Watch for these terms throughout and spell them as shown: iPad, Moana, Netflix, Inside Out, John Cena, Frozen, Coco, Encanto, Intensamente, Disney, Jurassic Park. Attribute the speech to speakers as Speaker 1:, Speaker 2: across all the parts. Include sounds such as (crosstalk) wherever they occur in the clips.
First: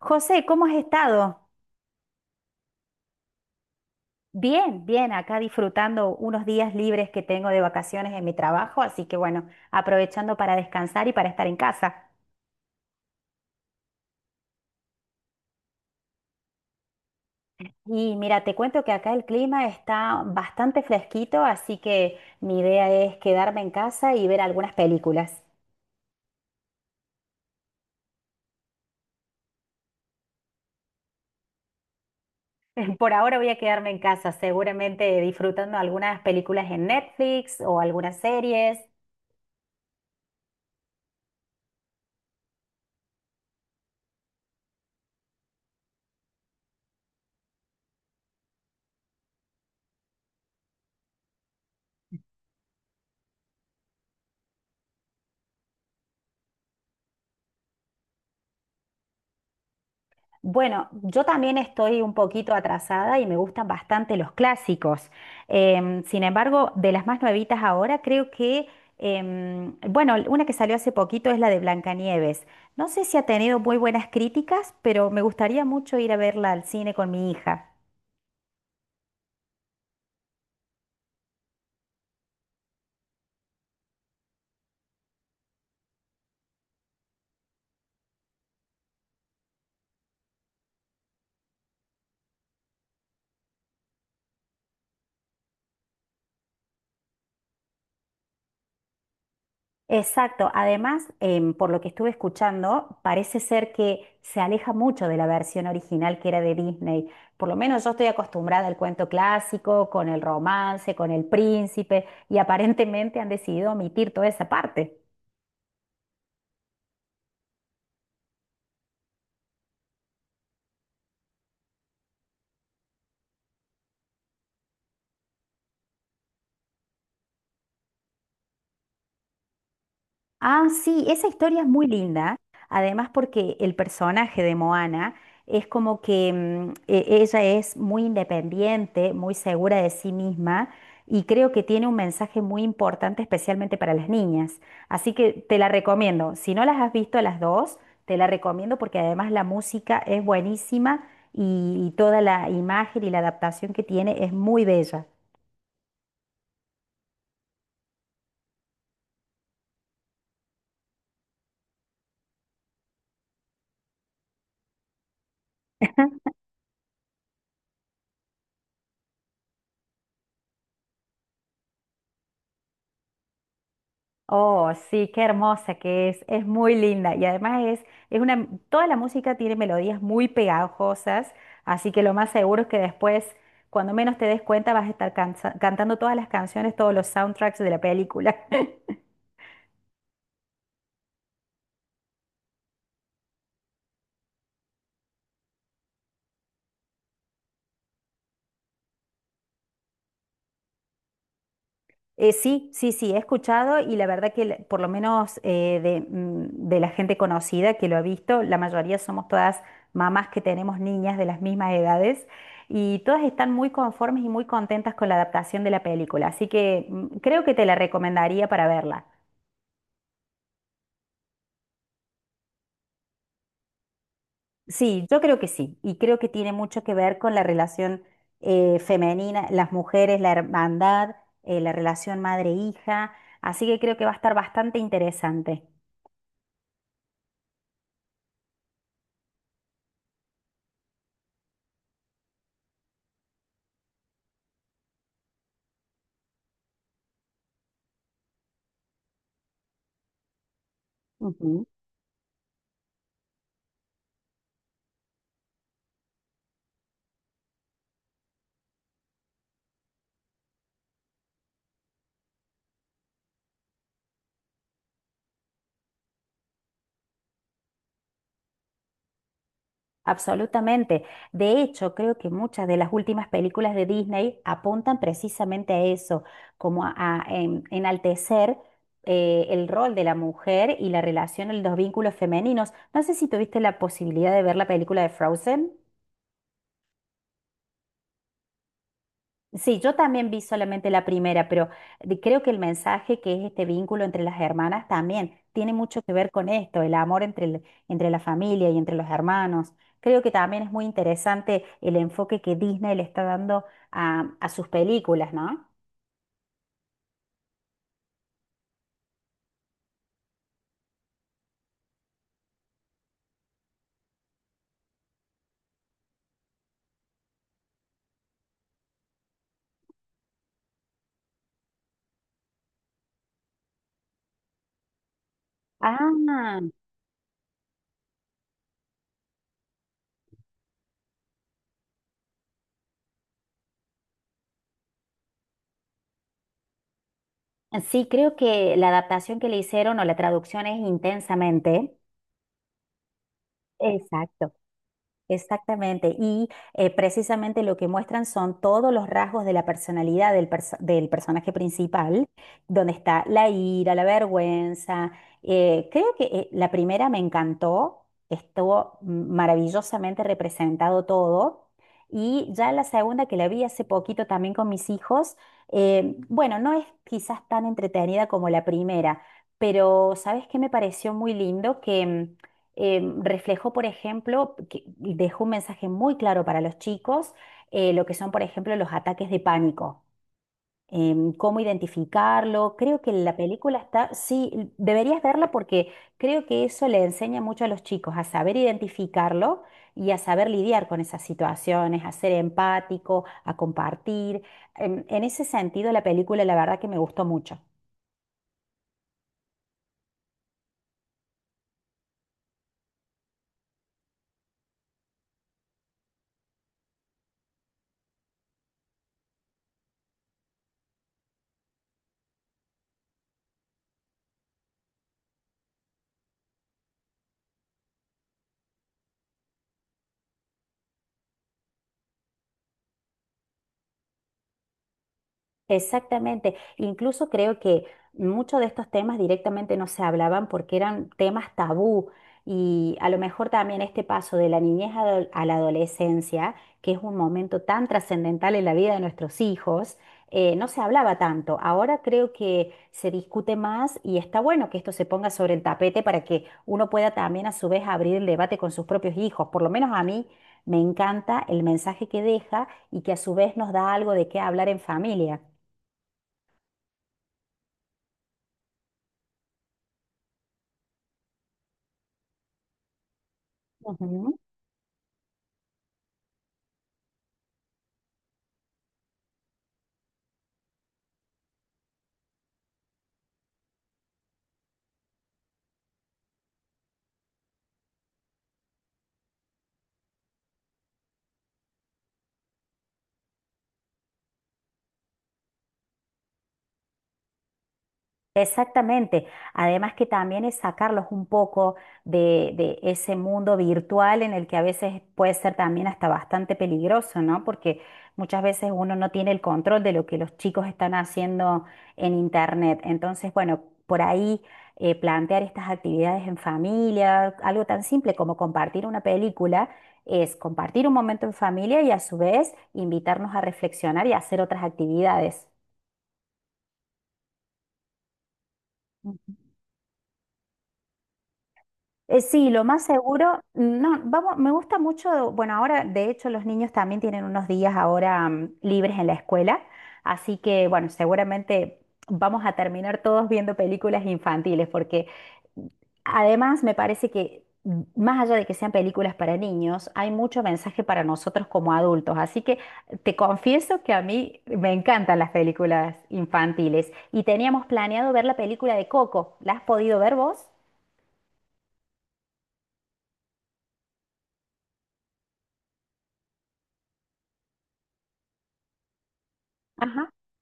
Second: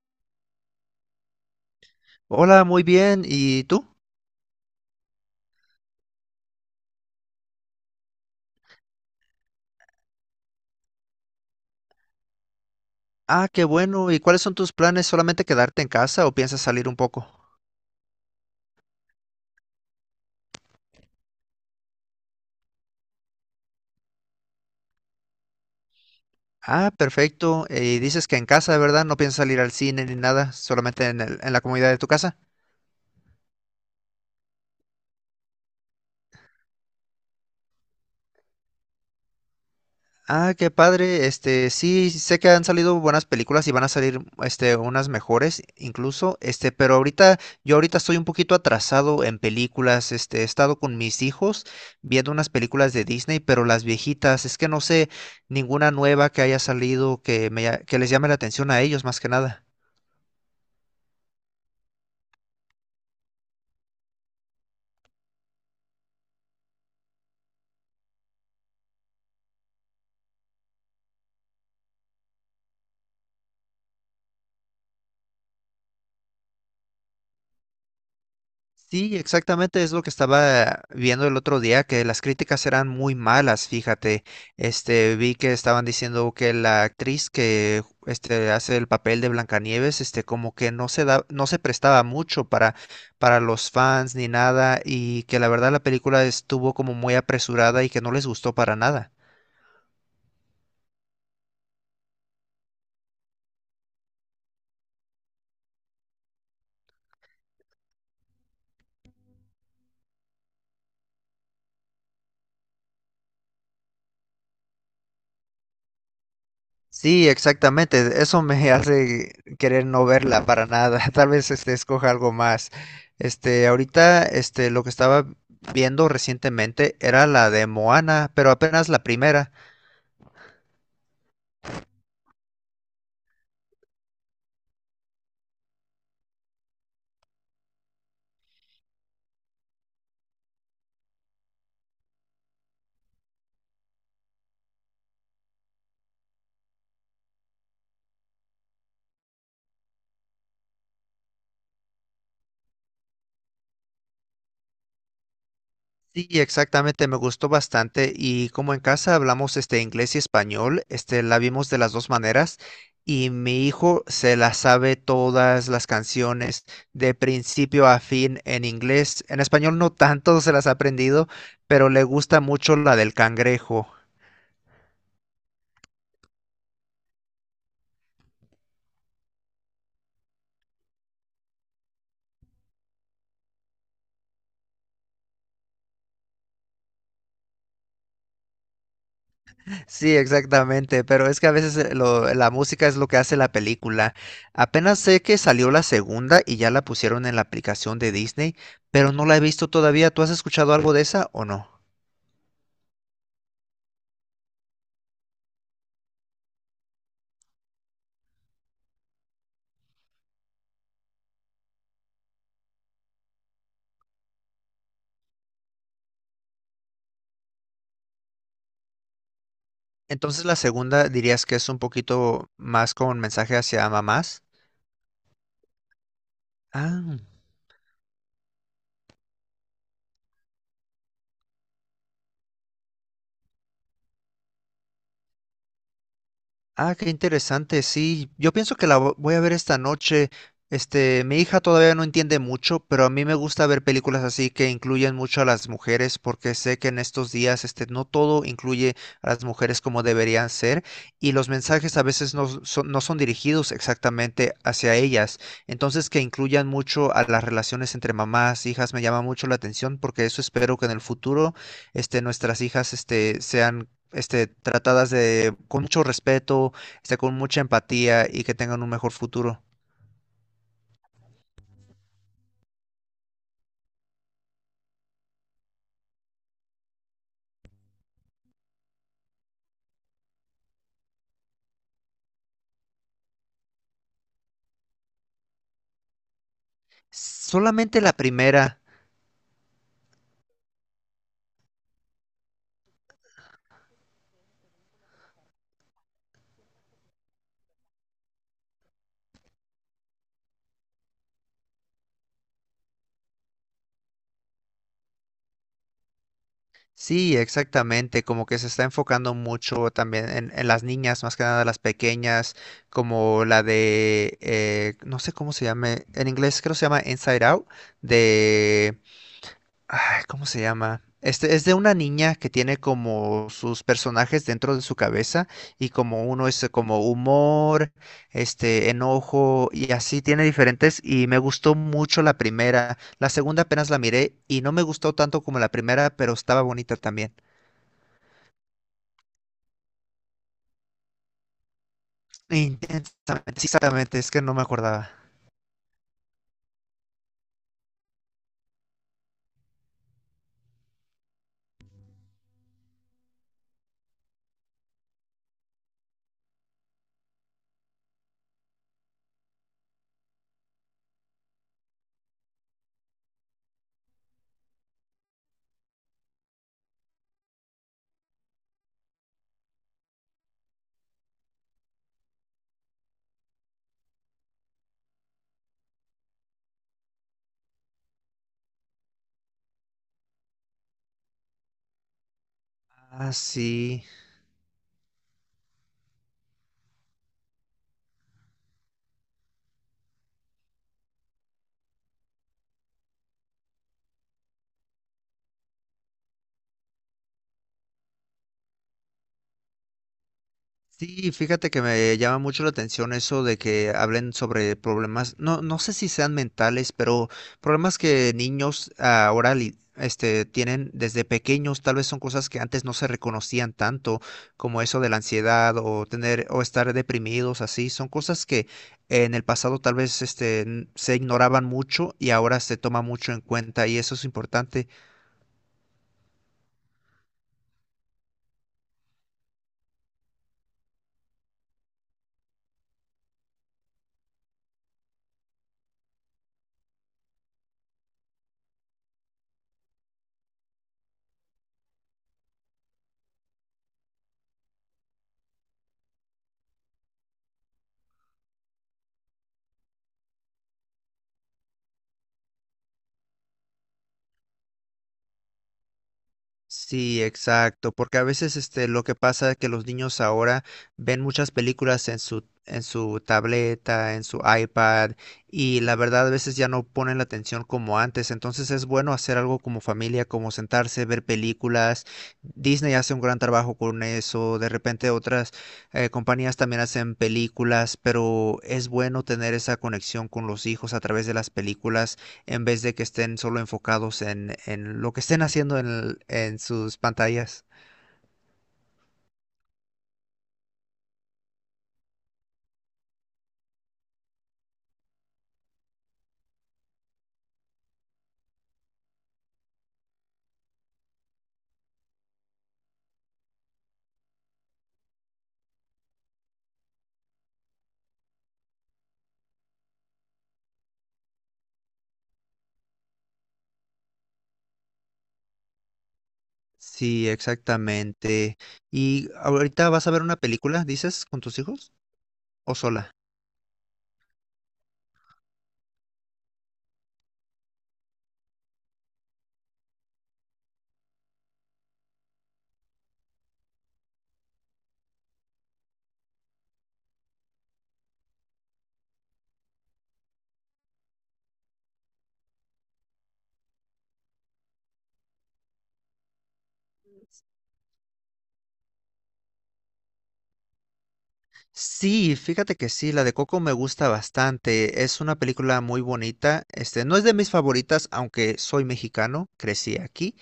Speaker 1: José, ¿cómo has estado?
Speaker 2: Hola, muy bien. ¿Y tú?
Speaker 1: Bien, bien, acá disfrutando unos días libres que tengo de vacaciones en mi trabajo, así que bueno, aprovechando para descansar y para estar en casa.
Speaker 2: Ah, qué bueno. ¿Y cuáles son tus planes? ¿Solamente quedarte en casa o piensas salir un poco?
Speaker 1: Y mira, te cuento que acá el clima está bastante fresquito, así que mi idea es quedarme en casa y ver algunas películas.
Speaker 2: Ah, perfecto. Y dices que en casa, ¿verdad? No piensas salir al cine ni nada, solamente en la comunidad de tu casa.
Speaker 1: (laughs) Por ahora voy a quedarme en casa, seguramente disfrutando algunas películas en Netflix o algunas series.
Speaker 2: Ah, qué padre. Este, sí, sé que han salido buenas películas y van a salir, este, unas mejores incluso. Este, pero ahorita, yo ahorita estoy un poquito atrasado en películas. Este, he estado con mis hijos viendo unas películas de Disney, pero las viejitas. Es que no sé ninguna nueva que haya salido que les llame la atención a ellos más que nada.
Speaker 1: Bueno, yo también estoy un poquito atrasada y me gustan bastante los clásicos. Sin embargo, de las más nuevitas ahora, creo que una que salió hace poquito es la de Blancanieves. No sé si ha tenido muy buenas críticas, pero me gustaría mucho ir a verla al cine con mi hija.
Speaker 2: Sí, exactamente es lo que estaba viendo el otro día, que las críticas eran muy malas, fíjate. Este, vi que estaban diciendo que la actriz que este hace el papel de Blancanieves, este como que no se da, no se prestaba mucho para los fans ni nada y que la verdad la película estuvo como muy apresurada y que no les gustó para nada.
Speaker 1: Exacto. Además, por lo que estuve escuchando, parece ser que se aleja mucho de la versión original que era de Disney. Por lo menos yo estoy acostumbrada al cuento clásico, con el romance, con el príncipe, y aparentemente han decidido omitir toda esa parte.
Speaker 2: Sí, exactamente. Eso me hace querer no verla para nada. (laughs) Tal vez este escoja algo más. Este, ahorita, este, lo que estaba viendo recientemente era la de Moana, pero apenas la primera.
Speaker 1: Ah, sí, esa historia es muy linda, además porque el personaje de Moana es como que ella es muy independiente, muy segura de sí misma y creo que tiene un mensaje muy importante especialmente para las niñas. Así que te la recomiendo. Si no las has visto las dos, te la recomiendo porque además la música es buenísima y toda la imagen y la adaptación que tiene es muy bella.
Speaker 2: Sí, exactamente, me gustó bastante y como en casa hablamos este inglés y español, este la vimos de las dos maneras y mi hijo se la sabe todas las canciones de principio a fin en inglés. En español no tanto (laughs) se las ha aprendido, pero le gusta mucho la del cangrejo.
Speaker 1: Oh, sí, qué hermosa que es muy linda y además es una, toda la música tiene melodías muy pegajosas, así que lo más seguro es que después, cuando menos te des cuenta, vas a estar cantando todas las canciones, todos los soundtracks de la película.
Speaker 2: Sí, exactamente, pero es que a veces la música es lo que hace la película. Apenas sé que salió la segunda y ya la pusieron en la aplicación de Disney, pero no la he visto todavía. ¿Tú has escuchado algo de esa o no?
Speaker 1: Sí, sí, sí, he escuchado y la verdad por lo menos de la gente conocida que lo ha visto, la mayoría somos todas mamás que tenemos niñas de las mismas edades y todas están muy conformes y muy contentas con la adaptación de la película, así que creo que te la recomendaría para verla.
Speaker 2: Entonces la segunda dirías que es un poquito más como un mensaje hacia mamás.
Speaker 1: Sí, yo creo que sí y creo que tiene mucho que
Speaker 2: Ah.
Speaker 1: ver con la relación femenina, las mujeres, la hermandad, la relación madre-hija, así que creo que va a estar bastante interesante.
Speaker 2: Ah, qué interesante, sí. Yo pienso que voy a ver esta noche. Este, mi hija todavía no entiende mucho, pero a mí me gusta ver películas así que incluyen mucho a las mujeres, porque sé que en estos días, este, no todo incluye a las mujeres como deberían ser, y los
Speaker 1: Ujú.
Speaker 2: mensajes a veces no son dirigidos exactamente hacia ellas. Entonces, que incluyan mucho a las relaciones entre mamás, hijas, me llama mucho la atención, porque eso espero que en el futuro, este, nuestras hijas, este, sean este, tratadas con mucho respeto, este, con mucha empatía y que tengan un mejor futuro.
Speaker 1: Absolutamente. De hecho, creo que muchas de las últimas películas de Disney apuntan precisamente a eso, como a enaltecer el rol de la mujer y la relación, los vínculos femeninos. No sé si tuviste la posibilidad de ver la película de Frozen.
Speaker 2: Solamente la primera,
Speaker 1: Sí, yo también vi solamente la primera, pero creo que el mensaje que es este vínculo entre las hermanas también tiene mucho que ver con esto, el amor entre la familia y entre los hermanos. Creo que también es muy interesante el enfoque que Disney le está dando a sus películas, ¿no?
Speaker 2: sí, exactamente, como que se está enfocando mucho también en las niñas, más que nada las pequeñas, como la de, no sé cómo se llame, en inglés creo que se llama Inside Out, de. Ay, ¿cómo se llama? Este es de una niña que tiene como sus personajes dentro de su cabeza y
Speaker 1: Ah,
Speaker 2: como uno es como humor, este enojo y así tiene diferentes y me gustó mucho la primera. La segunda apenas la miré y no me gustó tanto como la primera, pero estaba bonita también.
Speaker 1: sí, creo que la adaptación que le hicieron o la traducción es intensamente.
Speaker 2: Intensamente, sí, exactamente, es que
Speaker 1: Exacto.
Speaker 2: no me acordaba.
Speaker 1: Exactamente, y precisamente lo que muestran son todos los rasgos de la personalidad del personaje principal, donde está la ira, la vergüenza. Creo que la primera me encantó, estuvo maravillosamente representado todo, y ya la segunda que la vi hace poquito también con mis hijos, bueno, no es quizás tan entretenida como la primera, pero ¿sabes qué me pareció muy lindo? Que reflejó, por ejemplo, que dejó un mensaje muy claro para los chicos, lo que son, por ejemplo, los ataques de pánico, cómo identificarlo. Creo que
Speaker 2: Ah,
Speaker 1: la película
Speaker 2: sí.
Speaker 1: está, sí, deberías verla porque creo que eso le enseña mucho a los chicos a saber identificarlo y a saber lidiar con esas situaciones, a ser empático, a compartir. En ese sentido, la película, la verdad que me gustó mucho.
Speaker 2: Sí, fíjate que me llama mucho la atención eso de que hablen sobre problemas, no sé si sean mentales, pero problemas que niños ahora tienen desde pequeños, tal vez son cosas que antes no se reconocían tanto, como eso de la ansiedad o tener o estar deprimidos, así, son cosas que en el pasado tal vez se ignoraban mucho y ahora se toma mucho en cuenta y eso es importante.
Speaker 1: Exactamente. Incluso creo que muchos de estos temas directamente no se hablaban porque eran temas tabú y a lo mejor también este paso de la a la adolescencia, que es un momento tan trascendental en la vida de nuestros hijos, no se hablaba tanto. Ahora creo que se discute más y está bueno que esto se ponga sobre el tapete para que uno pueda también a su vez abrir el debate con sus propios hijos. Por lo menos a mí me encanta el mensaje que deja y que a su vez nos da algo de qué hablar en familia.
Speaker 2: Sí, exacto, porque a veces este lo que pasa es que los niños ahora ven muchas películas en su tableta, en
Speaker 1: Ujú.
Speaker 2: su iPad, y la verdad a veces ya no ponen la atención como antes, entonces es bueno hacer algo como familia, como sentarse, ver películas. Disney hace un gran trabajo con eso, de repente otras compañías también hacen películas, pero es bueno tener esa conexión con los hijos a través de las películas en vez de que estén solo enfocados en lo que estén haciendo en sus pantallas.
Speaker 1: Exactamente. Además que también es sacarlos un poco de ese mundo virtual en el que a veces puede ser también hasta bastante peligroso, ¿no? Porque muchas veces uno no tiene el control de lo que los chicos están haciendo en internet. Entonces, bueno, por ahí plantear estas actividades en familia, algo tan simple como compartir una película, es compartir un momento en familia y a su vez invitarnos a reflexionar y a hacer otras actividades.
Speaker 2: Sí, exactamente. ¿Y ahorita vas a ver una película, dices, con tus hijos
Speaker 1: Sí, lo
Speaker 2: o
Speaker 1: más
Speaker 2: sola?
Speaker 1: seguro, no, vamos, me gusta mucho, bueno, ahora de hecho los niños también tienen unos días ahora libres en la escuela, así que bueno, seguramente vamos a terminar todos viendo películas infantiles, porque además me parece que más allá de que sean películas para niños, hay mucho mensaje para nosotros como adultos, así que te confieso que a mí me encantan las películas infantiles y teníamos planeado ver la película de Coco, ¿la has podido ver vos?
Speaker 2: Sí, fíjate que sí, la de Coco me gusta bastante. Es una película muy bonita. Este, no es de mis favoritas, aunque soy mexicano, crecí
Speaker 1: Ajá.
Speaker 2: aquí.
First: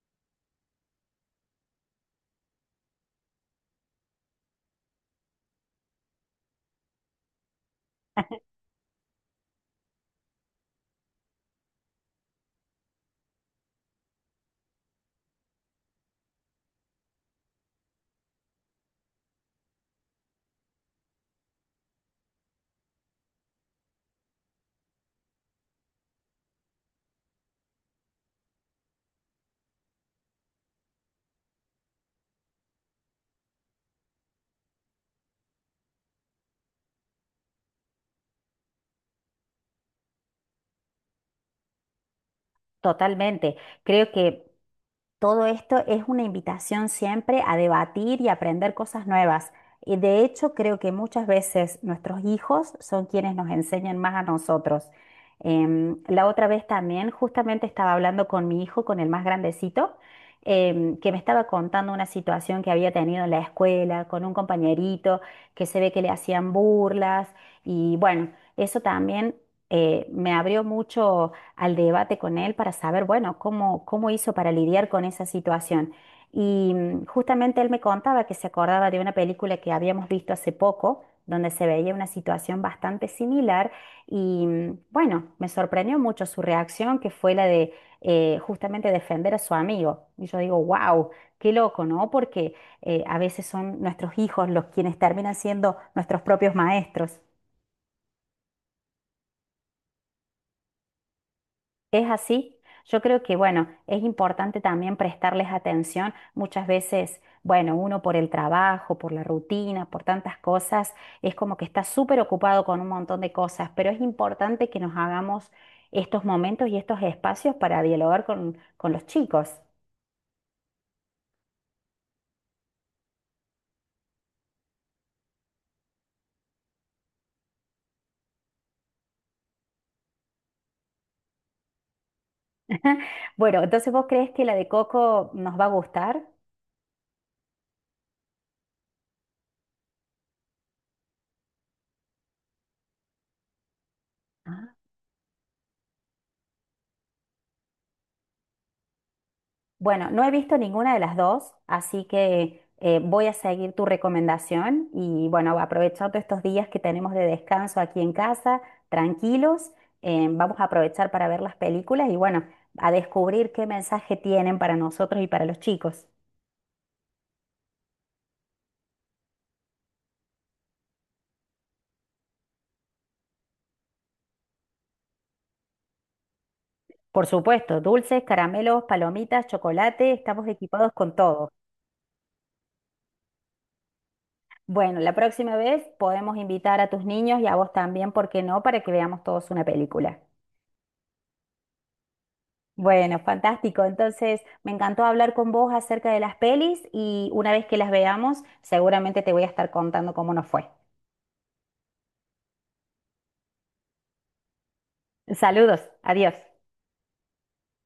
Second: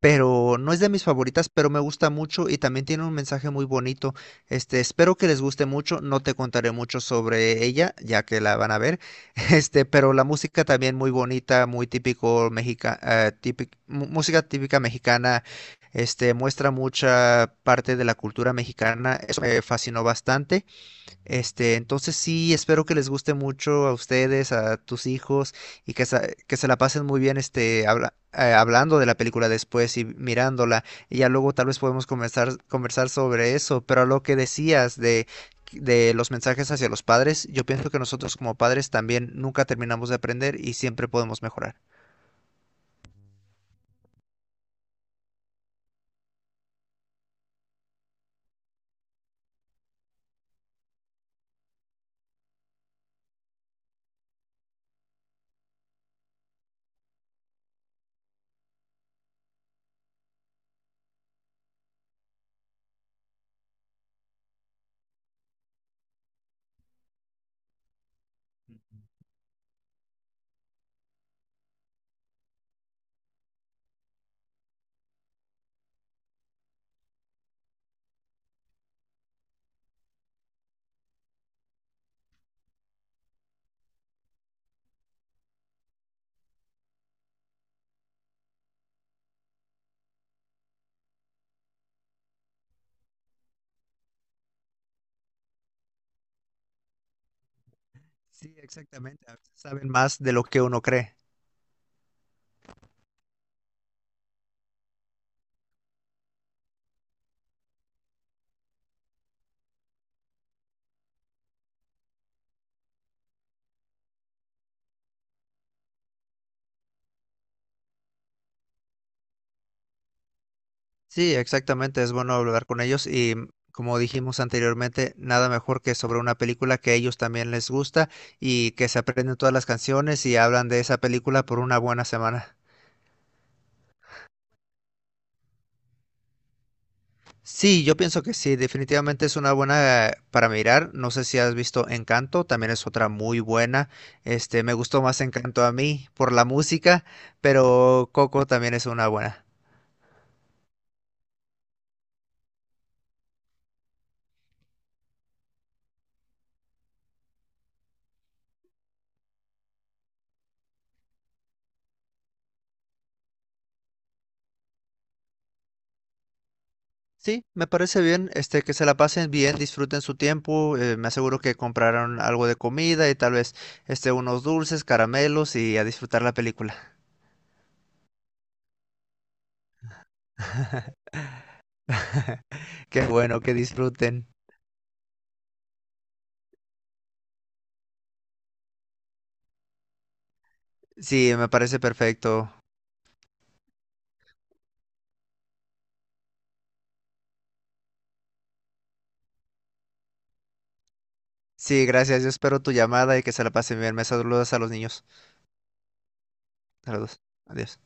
Speaker 2: Pero no es de mis favoritas, pero me gusta mucho y también tiene un mensaje muy bonito. Este, espero que les guste mucho, no te contaré mucho sobre ella, ya que la van a ver. (laughs) Este, pero la música también muy bonita, muy típico mexica, típic- mu- música típica mexicana. Este, muestra mucha parte de la cultura mexicana. Eso me fascinó bastante. Este, entonces sí, espero que les guste mucho a ustedes, a tus hijos y se que se la pasen muy bien este, hablando de la película después y mirándola. Y ya luego tal vez podemos conversar, conversar sobre eso, pero a lo que decías de los mensajes hacia los padres, yo pienso que nosotros como padres también nunca terminamos de aprender y siempre podemos mejorar.
Speaker 1: Totalmente. Creo que todo esto es una invitación siempre a debatir y aprender cosas nuevas. Y de hecho, creo que muchas veces nuestros hijos son quienes nos enseñan más a nosotros. La otra vez también, justamente estaba hablando con mi hijo, con el más grandecito, que me estaba contando una situación que había tenido en la escuela con un compañerito que se ve que le hacían burlas. Y bueno, eso también me abrió mucho al debate con él para saber, bueno, cómo hizo para lidiar con esa situación. Y justamente él me contaba que se acordaba de una película que habíamos visto hace poco, donde se veía una situación bastante similar y bueno, me sorprendió mucho su reacción, que fue la de justamente defender a su amigo. Y yo digo, wow, qué loco, ¿no? Porque a veces son nuestros hijos los quienes terminan siendo nuestros propios maestros.
Speaker 2: Sí, exactamente. A veces saben más de lo que uno cree.
Speaker 1: Es así. Yo creo que, bueno, es importante también prestarles atención. Muchas veces, bueno, uno por el trabajo, por la rutina, por tantas cosas, es como que está súper ocupado con un montón de cosas, pero es importante que nos hagamos estos momentos y estos espacios para dialogar con los chicos.
Speaker 2: Sí, exactamente, es bueno hablar con ellos y mm, como dijimos anteriormente, nada mejor que sobre una película que a ellos también les gusta y que se aprenden todas las canciones y hablan de esa película por una buena semana.
Speaker 1: (laughs) Bueno, entonces, ¿vos crees que la de Coco nos va a gustar?
Speaker 2: Sí, yo pienso que sí, definitivamente es una buena para mirar. No sé si has visto Encanto, también es otra muy buena. Este, me gustó más Encanto a mí por la música, pero Coco también es una buena.
Speaker 1: Bueno, no he visto ninguna de las dos, así que voy a seguir tu recomendación y bueno, aprovechando estos días que tenemos de descanso aquí en casa, tranquilos, vamos a aprovechar para ver las películas y bueno, a descubrir qué mensaje tienen para nosotros y para los chicos.
Speaker 2: Sí, me parece bien, este, que se la pasen bien, disfruten su tiempo, me aseguro que compraron algo de comida y tal vez, este, unos dulces, caramelos y a disfrutar la película.
Speaker 1: Por supuesto, dulces, caramelos, palomitas, chocolate, estamos equipados con todo.
Speaker 2: (laughs) Qué bueno, que disfruten.
Speaker 1: Bueno, la próxima vez podemos invitar a tus niños y a vos también, ¿por qué no? Para que veamos todos una película.
Speaker 2: Sí, me parece perfecto.
Speaker 1: Bueno, fantástico. Entonces, me encantó hablar con vos acerca de las pelis y una vez que las veamos, seguramente te voy a estar contando cómo nos fue.
Speaker 2: Sí, gracias, yo espero tu llamada y que se la pasen bien. Me saludas a los niños.
Speaker 1: Saludos, adiós.
Speaker 2: Saludos. Adiós.